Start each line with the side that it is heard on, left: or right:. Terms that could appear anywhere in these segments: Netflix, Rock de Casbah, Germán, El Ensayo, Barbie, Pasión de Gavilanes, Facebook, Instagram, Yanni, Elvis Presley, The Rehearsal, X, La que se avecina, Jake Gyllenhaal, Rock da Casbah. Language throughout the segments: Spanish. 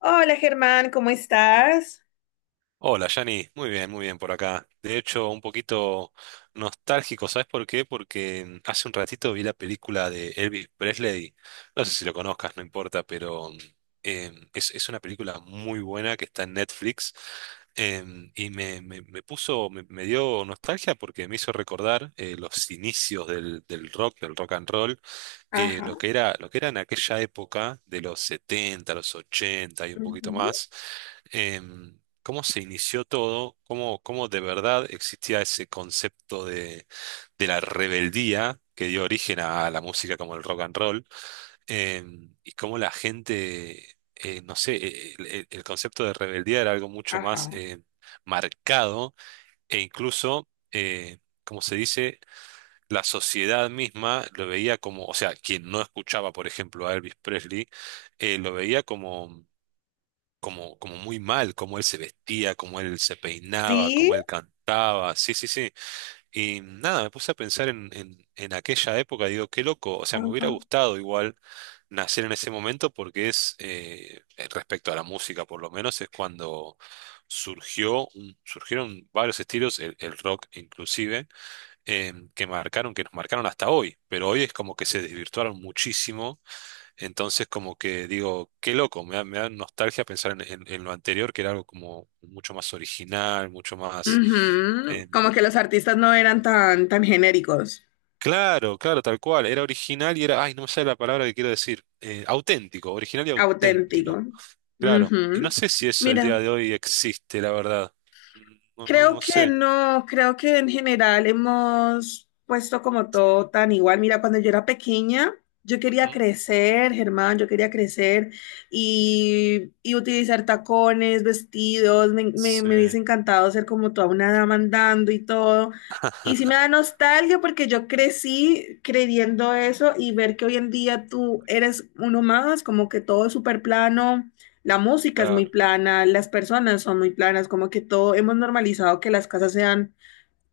left: Hola Germán, ¿cómo estás?
right: Hola, Yanni. Muy bien por acá. De hecho, un poquito nostálgico, ¿sabes por qué? Porque hace un ratito vi la película de Elvis Presley. No sé si lo conozcas, no importa, pero es una película muy buena que está en Netflix. Y me dio nostalgia porque me hizo recordar los inicios del rock and roll,
left: Ajá,
right: lo que era en aquella época de los 70 los 80 y un poquito
left: ujú,
right: más, cómo se inició todo, cómo de verdad existía ese concepto de la rebeldía que dio origen a la música como el rock and roll, y cómo la gente, no sé, el concepto de rebeldía era algo mucho más
left: ajá.
right: marcado e incluso, como se dice, la sociedad misma lo veía como, o sea, quien no escuchaba, por ejemplo, a Elvis Presley, lo veía como, como muy mal, como él se vestía, como él se peinaba,
left: Sí,
right: como él cantaba, sí, sí, sí. Y nada, me puse a pensar en aquella época, digo, qué loco, o sea, me hubiera
left: ajá.
right: gustado igual nacer en ese momento porque respecto a la música por lo menos, es cuando surgieron varios estilos, el rock inclusive que nos marcaron hasta hoy, pero hoy es como que se desvirtuaron muchísimo, entonces como que digo, qué loco, me da nostalgia pensar en lo anterior, que era algo como mucho más original, mucho más.
left: Ujú,
right: eh,
left: como que los artistas no eran tan, tan genéricos,
right: claro, claro, tal cual, era original y era, ay, no me sale la palabra que quiero decir, auténtico, original y auténtico,
left: auténtico.
right: claro, y
left: Ujú.
right: no sé si eso el día
left: Mira.
right: de hoy existe, la verdad, no, no,
left: Creo
right: no
left: que
right: sé.
left: no, creo que en general hemos puesto como todo tan igual. Mira, cuando yo era pequeña, yo quería
right: Ujú.
left: crecer, Germán, yo quería crecer y utilizar tacones, vestidos, me, me,
right: Sí,
left: me hubiese encantado ser como toda una dama andando y todo. Y sí me da nostalgia porque yo crecí creyendo eso y ver que hoy en día tú eres uno más, como que todo es súper plano. La música es muy
right: claro,
left: plana, las personas son muy planas, como que todo hemos normalizado que las casas sean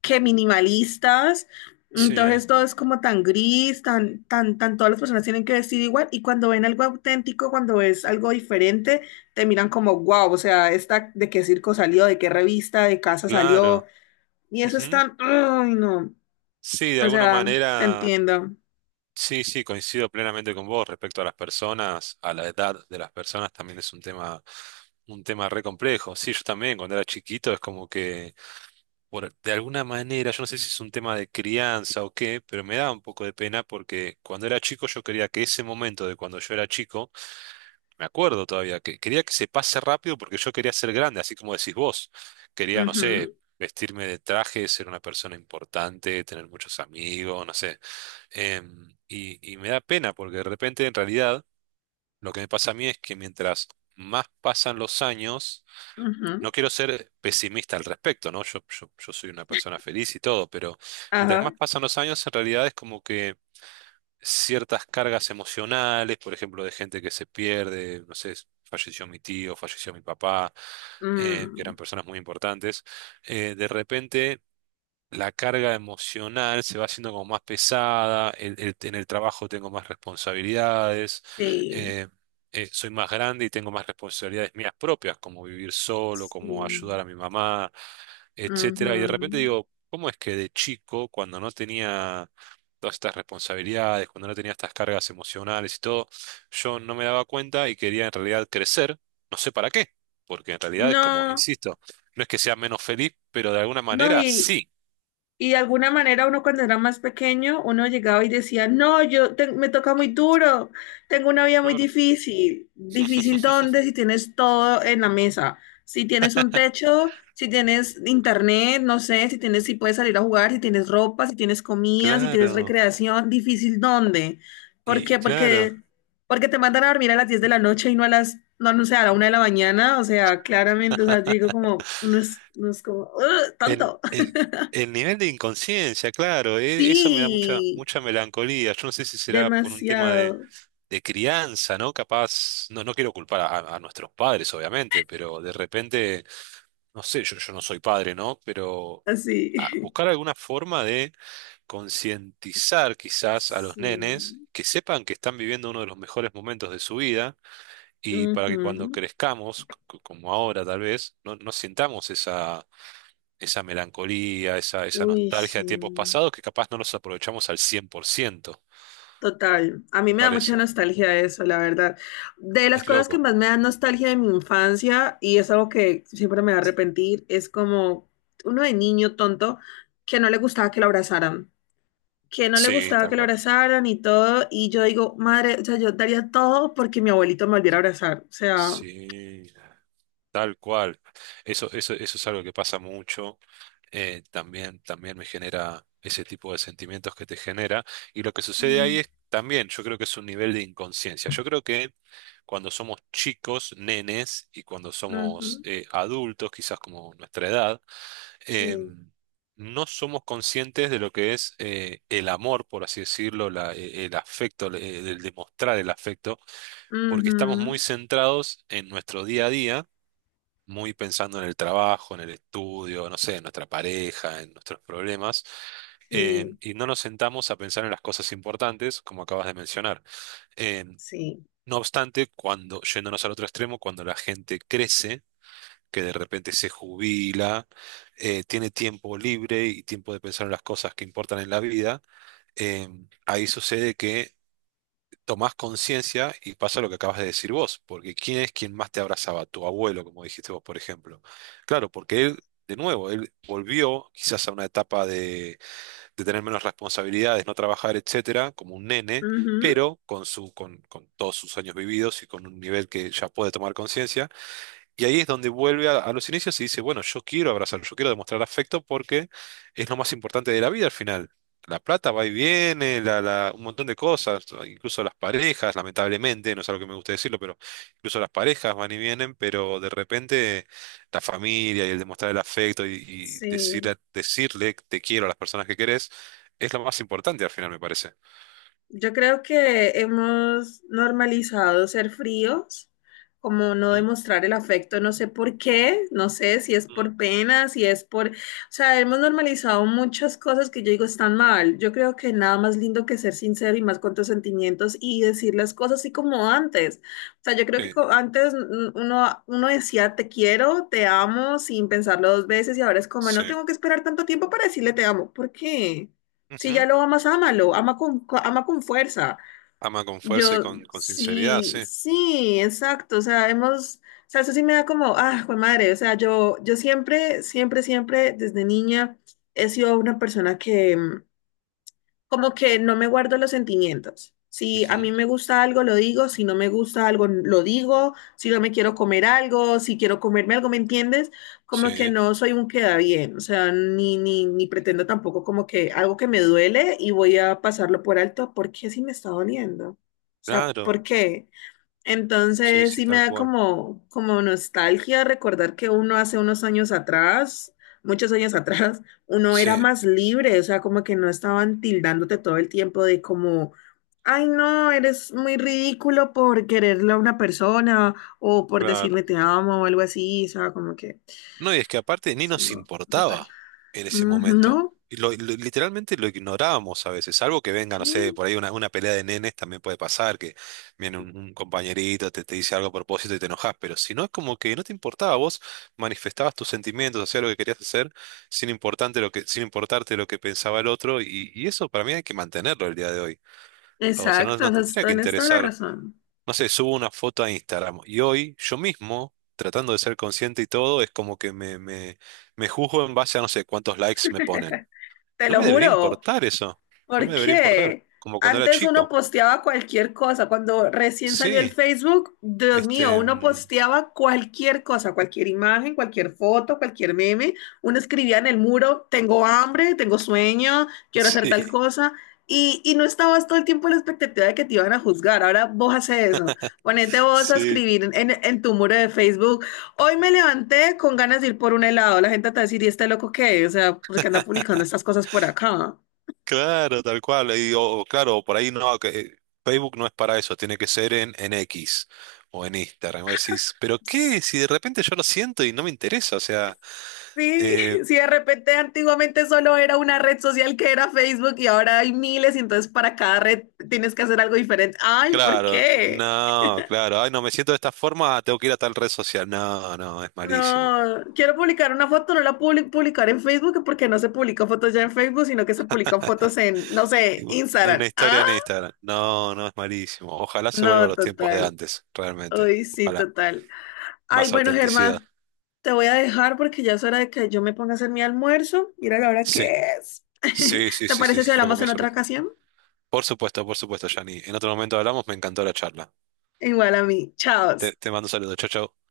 left: que minimalistas,
right: sí,
left: entonces todo es como tan gris, tan, tan, tan, todas las personas tienen que vestir igual y cuando ven algo auténtico, cuando ves algo diferente, te miran como, wow, o sea, esta de qué circo salió, de qué revista, de casa salió
right: claro.
left: y eso es
right: Ujú.
left: tan, ay no,
right: Sí, de
left: o
right: alguna
left: sea, te
right: manera,
left: entiendo.
right: sí, sí, coincido plenamente con vos respecto a las personas, a la edad de las personas también es un tema re complejo. Sí, yo también cuando era chiquito es como que, de alguna manera, yo no sé si es un tema de crianza o qué, pero me da un poco de pena porque cuando era chico yo quería que ese momento de cuando yo era chico, me acuerdo todavía, que quería que se pase rápido porque yo quería ser grande, así como decís vos. Quería, no sé,
left: Ujú,
right: vestirme de traje, ser una persona importante, tener muchos amigos, no sé. Y me da pena porque de repente en realidad lo que me pasa a mí es que mientras más pasan los años,
left: ujú,
right: no quiero ser pesimista al respecto, ¿no? Yo soy una persona feliz y todo, pero mientras más
left: ajá,
right: pasan los años, en realidad es como que ciertas cargas emocionales, por ejemplo, de gente que se pierde, no sé, falleció mi tío, falleció mi papá, que eran
left: mm,
right: personas muy importantes, de repente la carga emocional se va haciendo como más pesada, en el trabajo tengo más responsabilidades,
left: sí,
right: eh, soy más grande y tengo más responsabilidades mías propias, como vivir solo, como ayudar a
left: sí,
right: mi mamá, etcétera.
left: ujú.
right: Y de repente digo, ¿cómo es que de chico, cuando no tenía todas estas responsabilidades, cuando no tenía estas cargas emocionales y todo, yo no me daba cuenta y quería en realidad crecer, no sé para qué, porque en realidad es como,
left: No,
right: insisto, no es que sea menos feliz, pero de alguna
left: no,
right: manera
left: y,
right: sí.
left: y de alguna manera uno cuando era más pequeño, uno llegaba y decía, no, me toca muy duro, tengo una vida muy
right: Claro.
left: difícil. ¿Difícil dónde? Si tienes todo en la mesa, si tienes un techo, si tienes internet, no sé, si tienes, si puedes salir a jugar, si tienes ropa, si tienes comida, si tienes
right: Claro.
left: recreación, ¿difícil dónde? ¿Por
right: Y
left: qué?
right: claro,
left: Porque, porque te mandan a dormir a las 10 de la noche y no a las, no, no sé, a la 1 de la mañana, o sea, claramente, o sea, digo como, uno es como, "Ugh,
right: el,
left: tonto".
right: el, el nivel de inconsciencia, claro, eso me da mucha,
left: Sí,
right: mucha melancolía. Yo no sé si será por un tema de,
left: demasiado.
right: de crianza, ¿no? Capaz, no, no quiero culpar a nuestros padres, obviamente, pero de repente, no sé, yo no soy padre, ¿no? Pero
left: Así.
right: buscar alguna forma de concientizar quizás a los
left: Sí.
right: nenes que sepan que están viviendo uno de los mejores momentos de su vida y para que cuando
left: Ujú.
right: crezcamos, como ahora tal vez, no, no sintamos esa, esa melancolía, esa
left: Uy,
right: nostalgia
left: sí.
right: de tiempos pasados que capaz no los aprovechamos al 100%
left: Total. A mí
right: me
left: me da mucha
right: parece.
left: nostalgia eso, la verdad. De las
right: Es
left: cosas que
right: loco.
left: más me dan nostalgia de mi infancia, y es algo que siempre me va a arrepentir, es como uno de niño tonto que no le gustaba que lo abrazaran. Que no le
right: Sí,
left: gustaba
right: tal
left: que lo
right: cual.
left: abrazaran y todo. Y yo digo, madre, o sea, yo daría todo porque mi abuelito me volviera a abrazar. O sea.
right: Sí, tal cual. Eso es algo que pasa mucho. También me genera ese tipo de sentimientos que te genera. Y lo que sucede ahí
left: Mm.
right: es también, yo creo que es un nivel de inconsciencia. Yo creo que cuando somos chicos, nenes, y cuando somos
left: Ujú.
right: adultos, quizás como nuestra edad, eh,
left: Sí.
right: no somos conscientes de lo que es el amor, por así decirlo, el afecto, el demostrar el afecto, porque estamos muy
left: Ujú,
right: centrados en nuestro día a día muy pensando en el trabajo, en el estudio, no sé, en nuestra pareja, en nuestros problemas,
left: sí,
right: y no nos sentamos a pensar en las cosas importantes, como acabas de mencionar. Eh,
left: sí,
right: no obstante, cuando, yéndonos al otro extremo, cuando la gente crece, que de repente se jubila, tiene tiempo libre y tiempo de pensar en las cosas que importan en la vida, eh, ahí sucede que tomás conciencia y pasa lo que acabas de decir vos, porque ¿quién es quien más te abrazaba? Tu abuelo, como dijiste vos, por ejemplo. Claro, porque él, de nuevo, él volvió quizás a una etapa de tener menos responsabilidades, no trabajar, etcétera, como un nene,
left: ujú,
right: pero con todos sus años vividos y con un nivel que ya puede tomar conciencia, y ahí es donde vuelve a los inicios y dice, bueno, yo quiero abrazarlo, yo quiero demostrar afecto porque es lo más importante de la vida al final. La plata va y viene, un montón de cosas, incluso las parejas, lamentablemente, no es algo que me guste decirlo, pero incluso las parejas van y vienen, pero de repente la familia y el demostrar el afecto y decir,
left: sí.
right: decirle te quiero a las personas que querés es lo más importante al final, me parece.
left: Yo creo que hemos normalizado ser fríos, como no
right: ¿Mm?
left: demostrar el afecto, no sé por qué, no sé si es
right: Mm.
left: por pena, si es por, o sea, hemos normalizado muchas cosas que yo digo están mal. Yo creo que nada más lindo que ser sincero y más con tus sentimientos y decir las cosas así como antes. O sea, yo creo que
right: Sí,
left: antes uno decía te quiero, te amo sin pensarlo dos veces y ahora es como
right: sí.
left: no tengo que esperar tanto tiempo para decirle te amo. ¿Por qué? Si ya
right: Ujú.
left: lo amas, ámalo, ama con fuerza.
right: Ama con fuerza y
left: Yo,
right: con sinceridad,
left: sí,
right: sí.
left: sí, exacto. O sea, hemos, o sea, eso sí me da como, ah, jue madre. O sea, yo siempre, siempre, siempre, desde niña, he sido una persona que, como que no me guardo los sentimientos. Si a mí
right: Ujú.
left: me gusta algo, lo digo. Si no me gusta algo, lo digo. Si no me quiero comer algo, si quiero comerme algo, ¿me entiendes? Como que
right: Sí.
left: no soy un queda bien. O sea, ni pretendo tampoco como que algo que me duele y voy a pasarlo por alto. ¿Por qué si me está doliendo? O sea,
right: Claro,
left: ¿por qué?
right: sí,
left: Entonces
right: sí,
left: sí me
right: tal
left: da
right: cual.
left: como, como nostalgia recordar que uno hace unos años atrás, muchos años atrás, uno era
right: Sí,
left: más libre, o sea, como que no estaban tildándote todo el tiempo de como, ay no, eres muy ridículo por quererle a una persona o por
right: claro.
left: decirle te amo o algo así, o sea, como que
right: No, y es que aparte ni
left: es
right: nos
left: algo total.
right: importaba en ese
left: Mm,
right: momento.
left: no,
right: Y literalmente lo ignorábamos a veces, salvo que venga, no sé,
left: sí,
right: por ahí una pelea de nenes también puede pasar, que viene un compañerito, te dice algo a propósito y te enojas, pero si no es como que no te importaba, vos manifestabas tus sentimientos, hacías lo que querías hacer, sin importarte lo que pensaba el otro, y eso para mí hay que mantenerlo el día de hoy. O sea, no,
left: exacto,
right: no
left: o sea,
right: te tendría que
left: tienes toda la
right: interesar
left: razón,
right: no sé, subo una foto a Instagram y hoy yo mismo, tratando de ser consciente y todo, es como que me juzgo en base a no sé cuántos likes me ponen.
left: te
right: No
left: lo
right: me debería
left: juro.
right: importar eso, no me
left: ¿Por
right: debería importar,
left: qué?
right: como cuando era
left: Antes uno
right: chico.
left: posteaba cualquier cosa. Cuando recién salió el
right: Sí,
left: Facebook, Dios mío,
right: este,
left: uno
right: mm,
left: posteaba cualquier cosa, cualquier imagen, cualquier foto, cualquier meme. Uno escribía en el muro, tengo hambre, tengo sueño, quiero hacer tal
right: sí,
left: cosa. Y no estabas todo el tiempo en la expectativa de que te iban a juzgar. Ahora vos haces eso. Ponete vos a
right: sí,
left: escribir en tu muro de Facebook. Hoy me levanté con ganas de ir por un helado. La gente te va a decir, ¿y este loco qué? O sea, ¿por qué anda publicando estas cosas por acá?
right: claro, tal cual. Y, o, claro, por ahí no, que Facebook no es para eso, tiene que ser en X o en Instagram. O decís, ¿pero qué? Si de repente yo lo siento y no me interesa, o sea.
left: Sí,
right: eh,
left: sí, de repente antiguamente solo era una red social que era Facebook y ahora hay miles y entonces para cada red tienes que hacer algo diferente. Ay, ¿por
right: Claro,
left: qué?
right: no, claro. Ay, no, me siento de esta forma, tengo que ir a tal red social. No, no, es malísimo.
left: No, quiero publicar una foto, no la publicar en Facebook porque no se publican fotos ya en Facebook, sino que se publican fotos en, no
right: Y
left: sé,
right: una
left: Instagram.
right: historia
left: Ah,
right: en Instagram. No, no, es malísimo. Ojalá se vuelva a
left: no,
right: los tiempos de
left: total.
right: antes, realmente.
left: Ay, sí,
right: Ojalá.
left: total. Ay,
right: Más
left: bueno,
right: autenticidad.
left: Germán, te voy a dejar porque ya es hora de que yo me ponga a hacer mi almuerzo. Mira la hora
right: Sí,
left: que es.
right: sí, sí,
left: ¿Te
right: sí, sí,
left: parece si
right: sí, yo
left: hablamos
right: comía
left: en
right: sobre
left: otra
right: todo.
left: ocasión?
right: Por supuesto, Yanni. En otro momento hablamos, me encantó la charla.
left: Igual a mí. Chao.
right: Te mando saludos. Chau, chau.